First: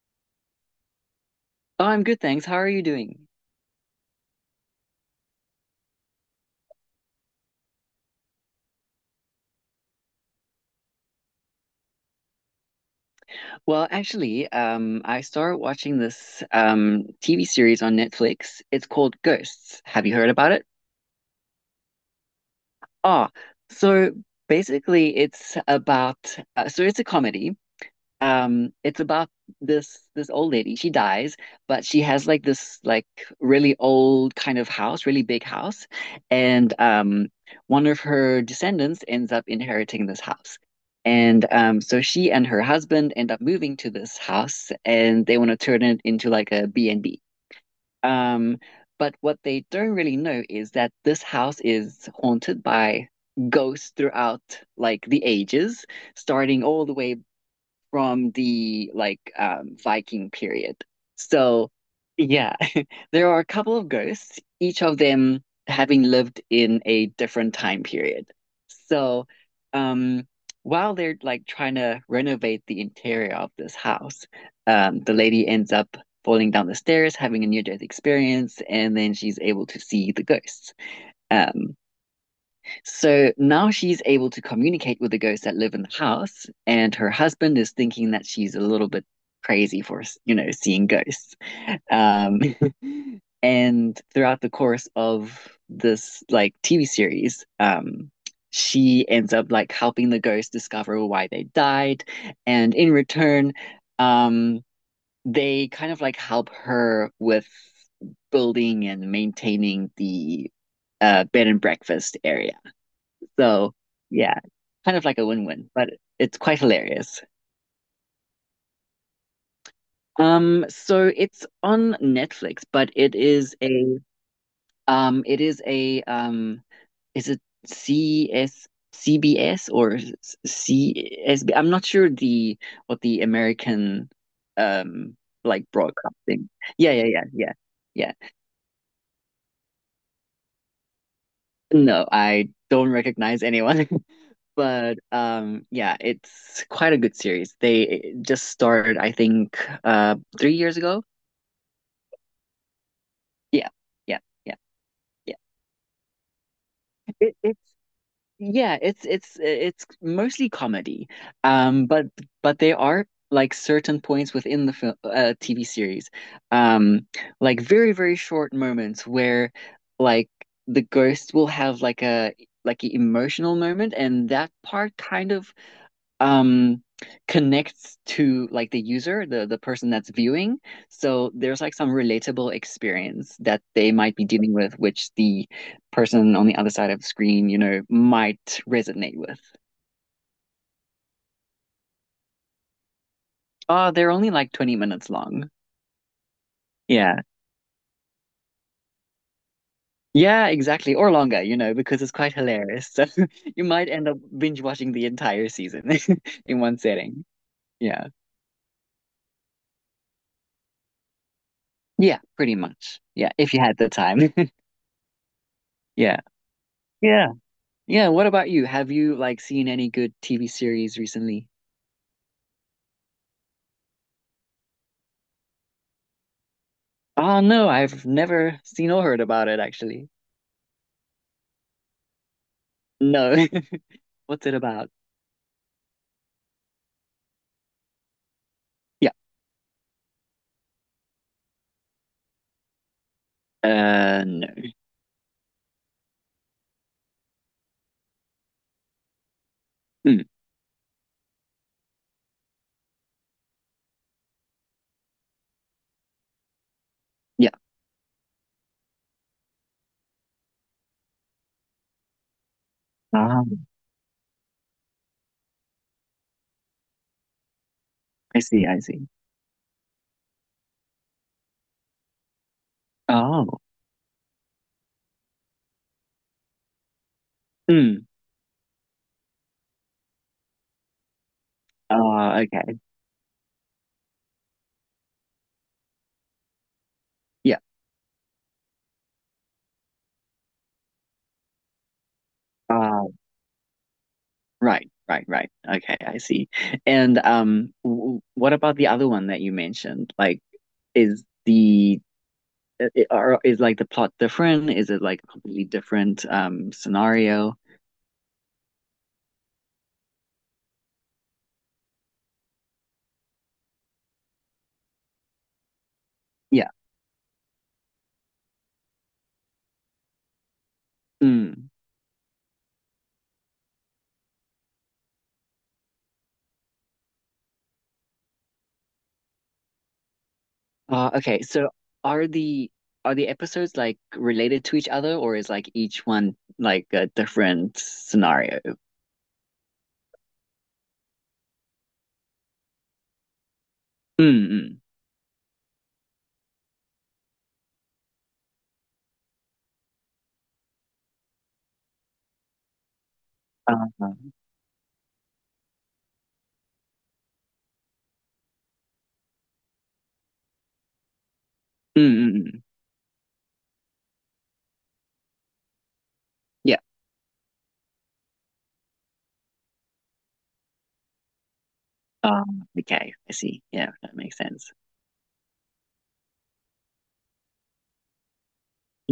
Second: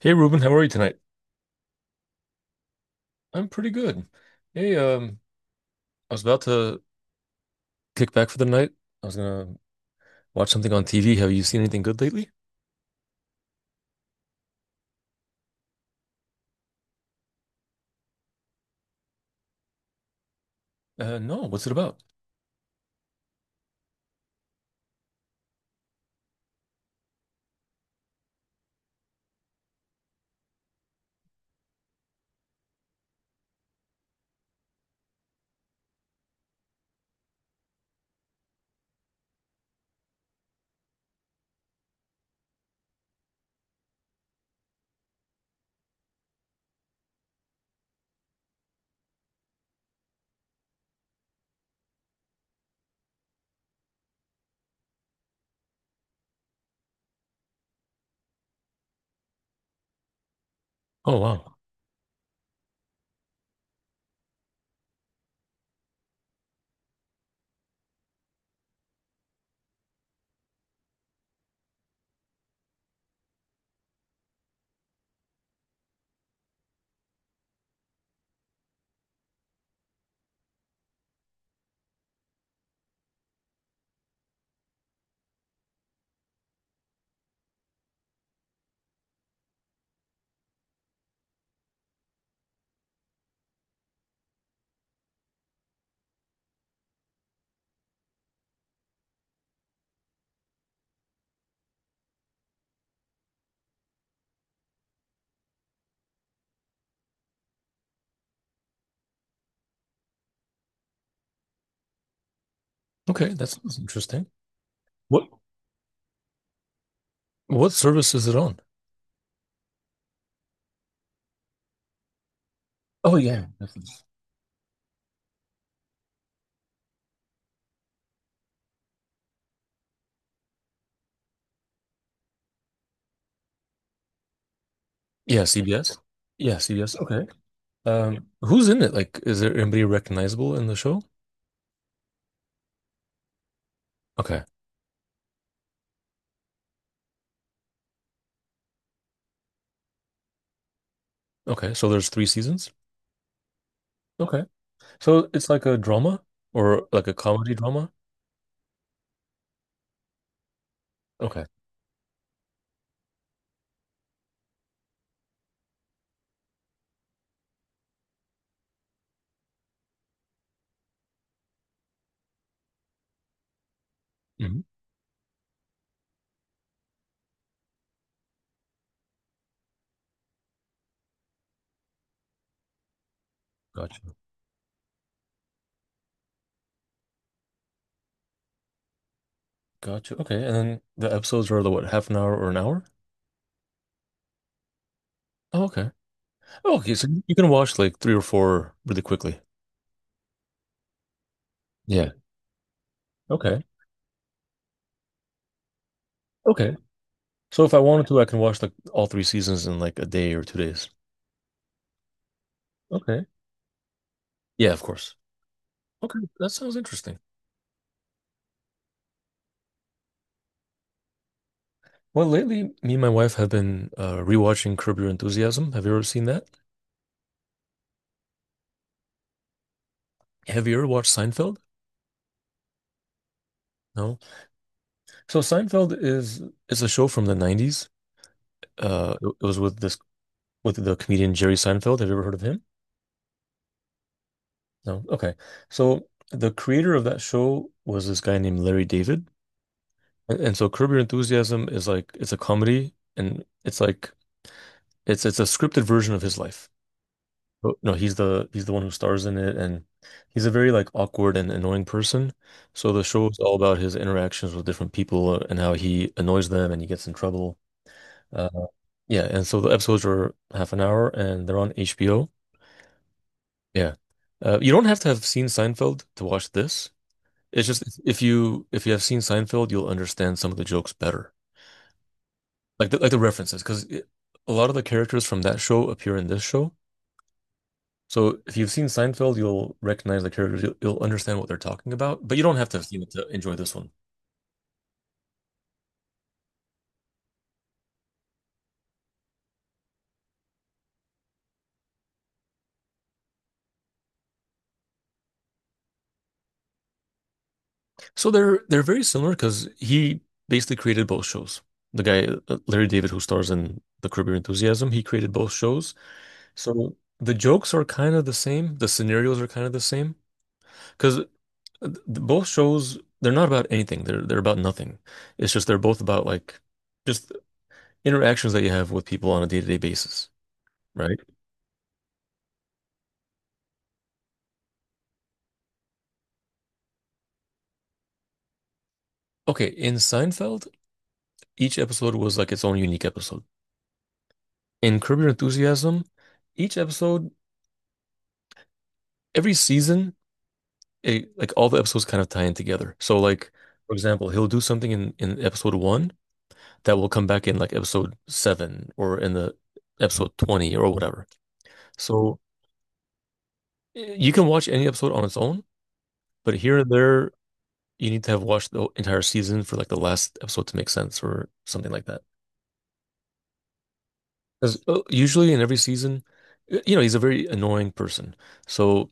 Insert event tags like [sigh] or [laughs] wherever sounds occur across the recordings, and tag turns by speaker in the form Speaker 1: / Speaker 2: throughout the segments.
Speaker 1: Hey Ruben, how are you tonight?
Speaker 2: Oh, I'm good, thanks. How are you doing?
Speaker 1: I'm pretty good. Hey, I was about to kick back for the night. I was gonna watch something on TV. Have you seen anything good lately?
Speaker 2: Well, actually, I started watching this TV series on Netflix. It's called Ghosts. Have you heard about it?
Speaker 1: No. What's it about?
Speaker 2: Ah, so basically, it's about so it's a comedy, it's about this old lady she dies, but she has like this like really old kind of house, really big house, and one of her descendants ends up inheriting this house. And so she and her husband end up moving to this house, and they want to turn it into like a B and b. um but what they don't really know is that this house is haunted by ghosts throughout like the ages, starting all the way from the like Viking period.
Speaker 1: Oh wow.
Speaker 2: So yeah, [laughs] there are a couple of ghosts, each of them having lived in a different time period. So, um, while they're like trying to renovate the interior of this house, the lady ends up falling down the stairs, having a near-death experience, and then she's able to see the ghosts. Um, so now she's able to communicate with the ghosts that live in the house, and her husband is thinking that she's a little bit crazy for, seeing ghosts. Um, [laughs] and throughout the course of this like TV series, she ends up like helping the ghosts discover why they died, and in return, um, they kind of like help her with building and maintaining the bed and breakfast area.
Speaker 1: Okay, that
Speaker 2: So
Speaker 1: sounds interesting.
Speaker 2: yeah, kind of like a
Speaker 1: What
Speaker 2: win-win, but it's quite hilarious.
Speaker 1: what service is it on?
Speaker 2: So it's on Netflix, but
Speaker 1: Oh yeah, Netflix.
Speaker 2: it is a is it C S, C B S, or C S? Am not sure, the what the American, um
Speaker 1: Yeah,
Speaker 2: like,
Speaker 1: CBS.
Speaker 2: broadcasting.
Speaker 1: Yeah,
Speaker 2: Yeah,
Speaker 1: CBS.
Speaker 2: yeah, yeah,
Speaker 1: Okay.
Speaker 2: yeah, yeah.
Speaker 1: Who's in it? Like, is there anybody recognizable in the show?
Speaker 2: No, I don't recognize anyone. [laughs]
Speaker 1: Okay.
Speaker 2: But yeah, it's quite a good series. They just started, I think, 3 years ago.
Speaker 1: Okay. So there's three seasons.
Speaker 2: Yeah, yeah,
Speaker 1: Okay.
Speaker 2: yeah,
Speaker 1: So
Speaker 2: yeah.
Speaker 1: it's like a drama or like a
Speaker 2: It,
Speaker 1: comedy
Speaker 2: it's
Speaker 1: drama.
Speaker 2: yeah, it's mostly comedy.
Speaker 1: Okay.
Speaker 2: Um, but but there are like certain points within the film TV series, um, like very very short moments where like the ghost will have like an emotional moment, and that
Speaker 1: Hmm.
Speaker 2: part kind of um connects to like the user the person that's viewing, so there's like some relatable experience that they might be dealing with, which the person on the other side of the screen might resonate with.
Speaker 1: Gotcha. Okay. And then the episodes are the what, half an hour or an hour?
Speaker 2: Oh, they're only like 20 minutes long.
Speaker 1: Oh, okay. Oh, okay. So
Speaker 2: Yeah,
Speaker 1: you can watch like three or four really quickly.
Speaker 2: yeah, exactly, or longer, because it's
Speaker 1: Yeah.
Speaker 2: quite hilarious. [laughs] So you
Speaker 1: Okay.
Speaker 2: might end up binge watching the entire season [laughs] in
Speaker 1: Okay.
Speaker 2: one setting.
Speaker 1: So if I wanted
Speaker 2: Yeah,
Speaker 1: to, I can watch like all three seasons in like a day or 2 days.
Speaker 2: yeah, pretty much,
Speaker 1: Okay.
Speaker 2: yeah, if you had the time.
Speaker 1: Yeah, of course.
Speaker 2: [laughs]
Speaker 1: Okay.
Speaker 2: Yeah,
Speaker 1: That sounds interesting.
Speaker 2: yeah. Yeah, what about you? Have you like seen any good TV series recently?
Speaker 1: Well, lately, me and my wife have been rewatching Curb Your Enthusiasm. Have you ever seen that?
Speaker 2: Oh no, I've never seen or heard about it actually.
Speaker 1: Have you ever watched Seinfeld?
Speaker 2: No. [laughs]
Speaker 1: No.
Speaker 2: What's it about?
Speaker 1: So Seinfeld is a show from the 90s.
Speaker 2: Yeah.
Speaker 1: It was with the comedian Jerry Seinfeld. Have you ever heard of him?
Speaker 2: No.
Speaker 1: No. Okay. So the creator of that show was this guy named Larry David.
Speaker 2: Mm,
Speaker 1: And so Curb Your Enthusiasm is like it's a comedy and it's like it's a scripted version of his life.
Speaker 2: yeah.
Speaker 1: But no, he's the one who stars in it and he's a very like awkward and annoying person. So the show is
Speaker 2: Ah,
Speaker 1: all about his interactions with different people and how he annoys them and he gets in trouble.
Speaker 2: I
Speaker 1: Uh,
Speaker 2: see, I see.
Speaker 1: yeah, and so the episodes are half an hour and they're on HBO.
Speaker 2: Oh.
Speaker 1: Yeah. You don't have to have seen Seinfeld to watch this. It's just
Speaker 2: Mm.
Speaker 1: if you have seen Seinfeld, you'll understand some of the jokes better,
Speaker 2: Okay.
Speaker 1: like the references, because a lot of the characters from that show appear in this show.
Speaker 2: Yeah.
Speaker 1: So if you've seen Seinfeld, you'll recognize the characters, you'll understand what they're talking about, but you don't have to have seen
Speaker 2: Uh
Speaker 1: it to enjoy this one.
Speaker 2: right, right, right. Okay, I see. And w what about the other one that you mentioned? Like, is the plot different? Is it like a completely different scenario?
Speaker 1: So they're very similar because he basically created both shows. The guy Larry David, who stars in The Curb Your Enthusiasm, he created both shows.
Speaker 2: Yeah.
Speaker 1: So the jokes are kind of the same, the scenarios are kind of the same, because
Speaker 2: Mm.
Speaker 1: both shows they're not about anything. They're about nothing. It's just they're both about like just interactions that you have with people on a day-to-day basis, right?
Speaker 2: Okay, so are the are the episodes like related to each other, or is like each one like a different scenario?
Speaker 1: Okay, in Seinfeld, each episode was like its own unique episode.
Speaker 2: Mm-mm.
Speaker 1: In Curb Your Enthusiasm, each episode, every season, it, like all the episodes kind of tie in together. So like for example,
Speaker 2: Um,
Speaker 1: he'll do something in episode one that will come back in like episode seven or in the episode 20 or whatever. So
Speaker 2: mm-mm.
Speaker 1: you can watch any episode on its own. But
Speaker 2: Yeah.
Speaker 1: here and there, you need to have watched the entire season for like the last episode to make sense or something like that.
Speaker 2: Okay, I see. Yeah, that makes sense.
Speaker 1: Because usually in every season, he's a very annoying person. So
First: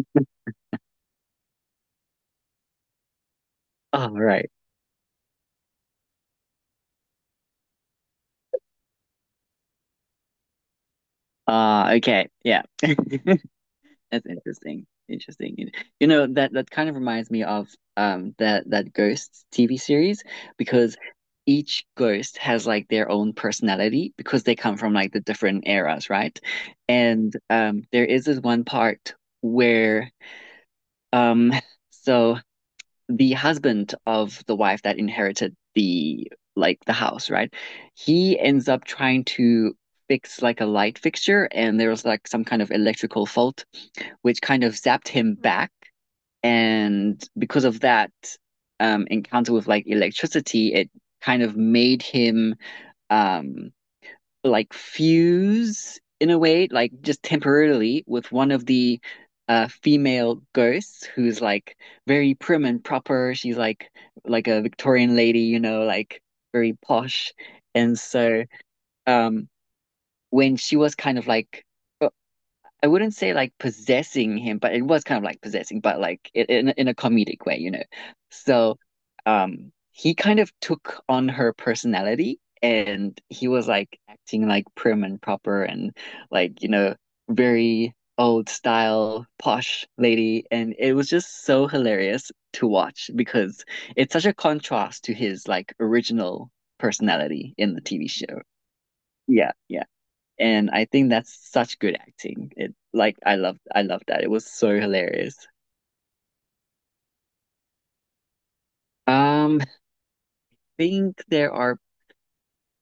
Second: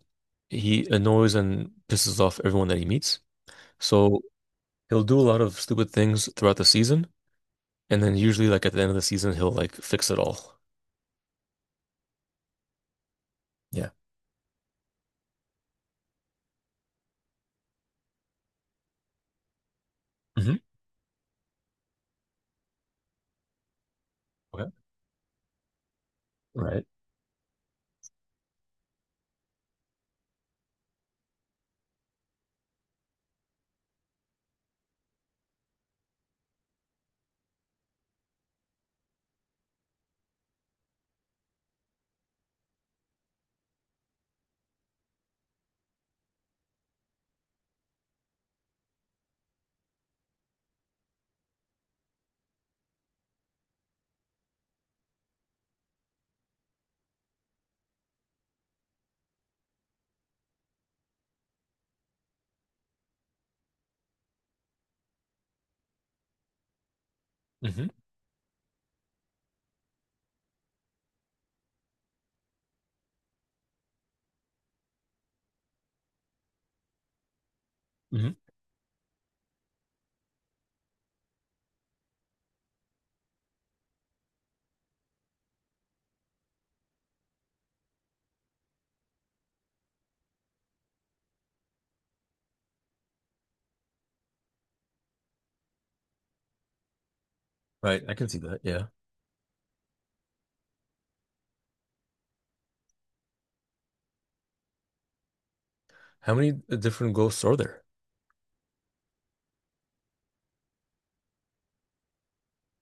Speaker 1: he annoys and pisses off everyone that he meets.
Speaker 2: All
Speaker 1: So
Speaker 2: right.
Speaker 1: he'll do a lot of stupid things throughout the season. And then usually like at the end of the season, he'll like fix it all.
Speaker 2: Okay. Yeah. [laughs] That's
Speaker 1: Yeah.
Speaker 2: interesting. Interesting. You know, that kind of reminds me of that Ghosts TV series,
Speaker 1: Hmm.
Speaker 2: because each ghost has like their own personality because they
Speaker 1: Okay.
Speaker 2: come from like the different eras, right?
Speaker 1: Right.
Speaker 2: And there is this one part where, um [laughs] so the husband of the wife that inherited the house, right? He ends up trying to fix like a light fixture, and there was like some kind of electrical fault which kind of zapped him back. And because of that encounter with like electricity, it kind of made him um, like fuse in a way, like just temporarily, with one of the female ghosts who's like very prim and proper. She's like a Victorian lady, you know, like very posh.
Speaker 1: Hmm.
Speaker 2: And so, um, when she was kind of like, I wouldn't say like possessing him, but it was kind of like possessing, but like in a comedic way,
Speaker 1: Hmm.
Speaker 2: So, he kind of took on her personality, and he was like acting like prim and proper, and like, very old style posh lady, and it was just so hilarious to watch because it's such a contrast to his like original personality in the
Speaker 1: Right.
Speaker 2: TV
Speaker 1: I can see
Speaker 2: show.
Speaker 1: that. Yeah.
Speaker 2: Yeah, yeah. And I think that's such good acting. It like I loved that. It was so hilarious.
Speaker 1: How many different ghosts are there?
Speaker 2: I think there are,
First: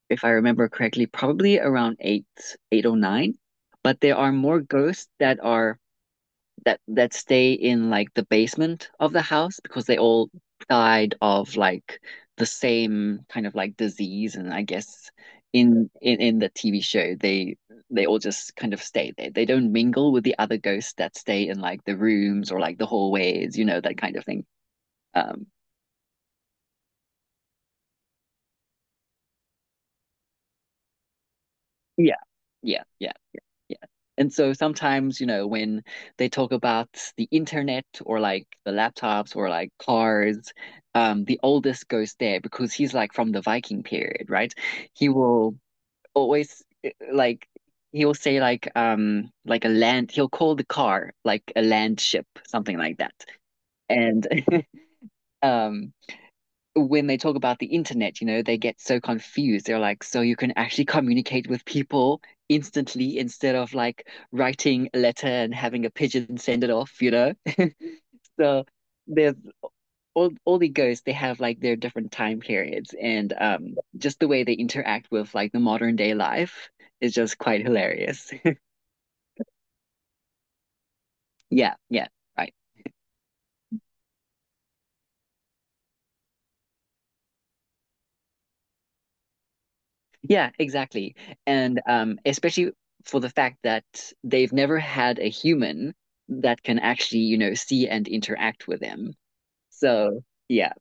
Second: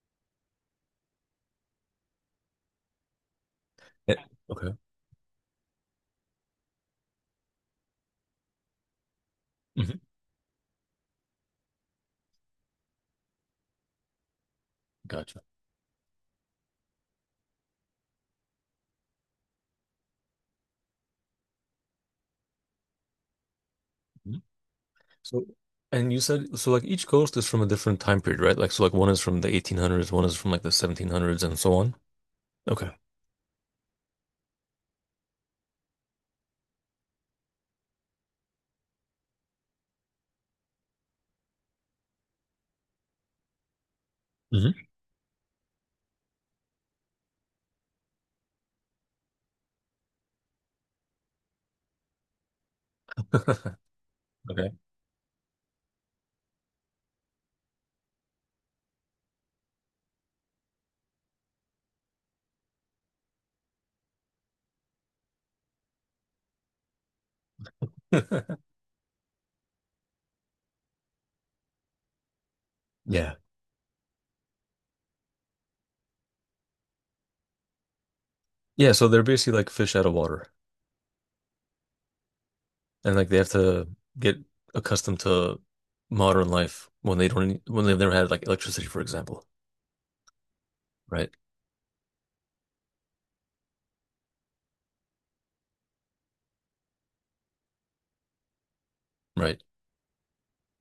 Speaker 2: if I remember correctly, probably around eight, eight or nine, but there
Speaker 1: Yeah.
Speaker 2: are more
Speaker 1: Okay.
Speaker 2: ghosts that are that that stay in like the basement of the house, because they
Speaker 1: Hmm.
Speaker 2: all died of like the same kind of like disease, and I guess
Speaker 1: Gotcha.
Speaker 2: in the TV show they all just kind of stay there. They don't mingle with the other ghosts that stay in like the rooms or like the hallways, that kind of thing.
Speaker 1: So,
Speaker 2: Um
Speaker 1: and you said, so like each ghost is from a different time period, right? Like, so like one is from the 1800s, one is from like the 1700s, and so on.
Speaker 2: yeah, yeah,
Speaker 1: Okay.
Speaker 2: yeah. Yeah. And so sometimes, when they talk about the internet or like the laptops or like cars, the oldest goes there because he's like from the Viking period, right?
Speaker 1: Hmm.
Speaker 2: He will always, like, he will say like a land, he'll call the car like a land ship, something like that.
Speaker 1: [laughs]
Speaker 2: And [laughs] um when they talk about the internet, they get so confused. They're like, so you can actually communicate with people instantly instead of like writing a letter and having a pigeon send it off, you know? [laughs]
Speaker 1: Okay. [laughs]
Speaker 2: So there's all the ghosts, they have like their different time periods, and
Speaker 1: Yeah.
Speaker 2: just the way they interact with like the modern day life is just quite hilarious. [laughs]
Speaker 1: Yeah, so they're basically like fish out of water,
Speaker 2: Yeah, yeah, right.
Speaker 1: and like they have to get accustomed to modern life when they don't when they've never had like electricity, for example.
Speaker 2: Yeah, exactly.
Speaker 1: Right,
Speaker 2: And especially for the fact that they've never had a human that can actually, see and interact with them.
Speaker 1: right.
Speaker 2: So, yeah.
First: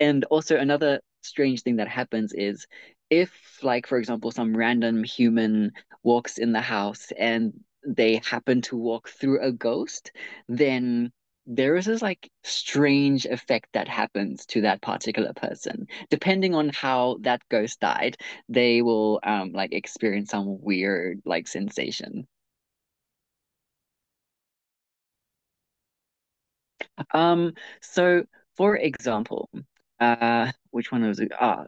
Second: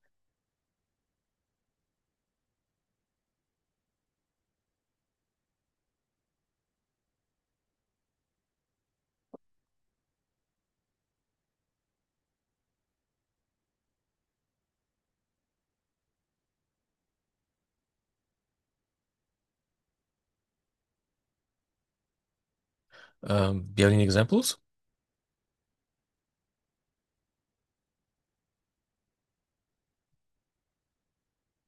Speaker 2: And also, another strange thing that happens is, if, like, for example, some random human walks in the house and they happen to walk through a ghost, then there is this like strange effect that happens to that particular person. Depending on how that ghost died, they will like experience some weird like sensation.
Speaker 1: Do you have any examples?
Speaker 2: Um, so for example, which one was it? Ah,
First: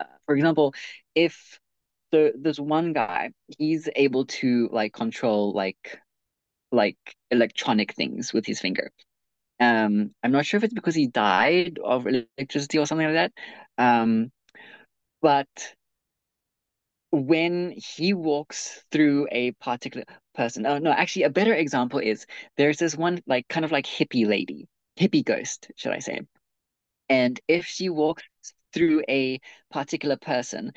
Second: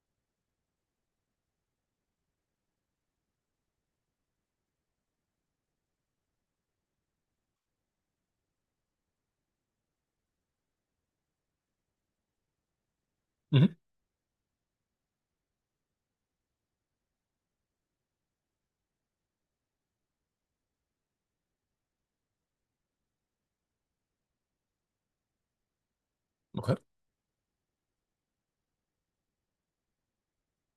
Speaker 2: uh, For example, if so there's one guy, he's able to like control like electronic things with his finger. I'm not sure if it's because he died of electricity or something like that.
Speaker 1: Hmm.
Speaker 2: Um, but when he walks through a particular person, oh no, actually a better example is there's this one like kind of like hippie lady, hippie ghost, should I say?
Speaker 1: Okay.
Speaker 2: And if she walks through a particular person,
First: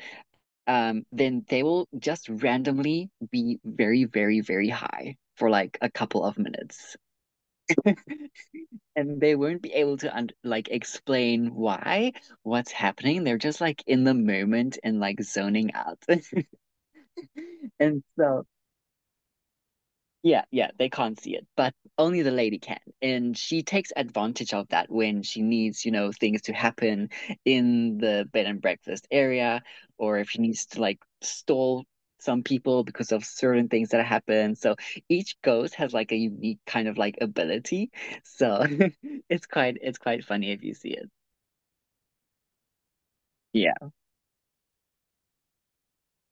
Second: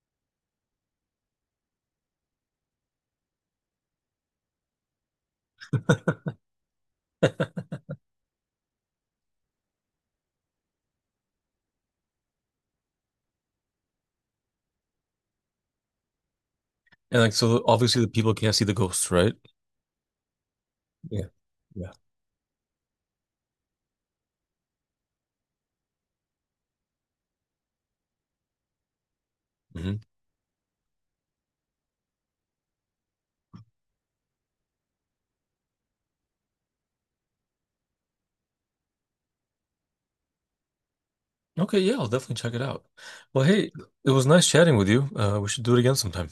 Speaker 2: then they will just randomly be very, very, very high for like a couple of minutes. [laughs] And they won't be able to un like explain why, what's happening. They're just like in the moment and like zoning out. [laughs]
Speaker 1: And like so, obviously
Speaker 2: And
Speaker 1: the people
Speaker 2: so
Speaker 1: can't see the ghosts, right?
Speaker 2: Yeah, yeah, they can't
Speaker 1: Yeah.
Speaker 2: see it, but
Speaker 1: Yeah.
Speaker 2: only the lady can. And she takes advantage of that when she needs, things to happen in the bed and breakfast area,
Speaker 1: Mhm.
Speaker 2: or if she needs to like stall some people because of certain things that happen. So each ghost has like a unique kind of like ability. So [laughs] it's quite funny if you see it.
Speaker 1: Okay, yeah, I'll definitely check it out. Well, hey,
Speaker 2: Yeah.
Speaker 1: it was nice chatting with you. We should do it again sometime.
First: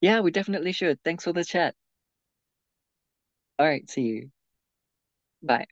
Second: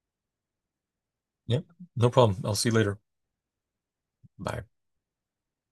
Speaker 2: Yeah, we definitely should. Thanks for the
Speaker 1: Yeah,
Speaker 2: chat.
Speaker 1: no problem. I'll see you later.
Speaker 2: All right, see you.
Speaker 1: Bye.
Speaker 2: Bye.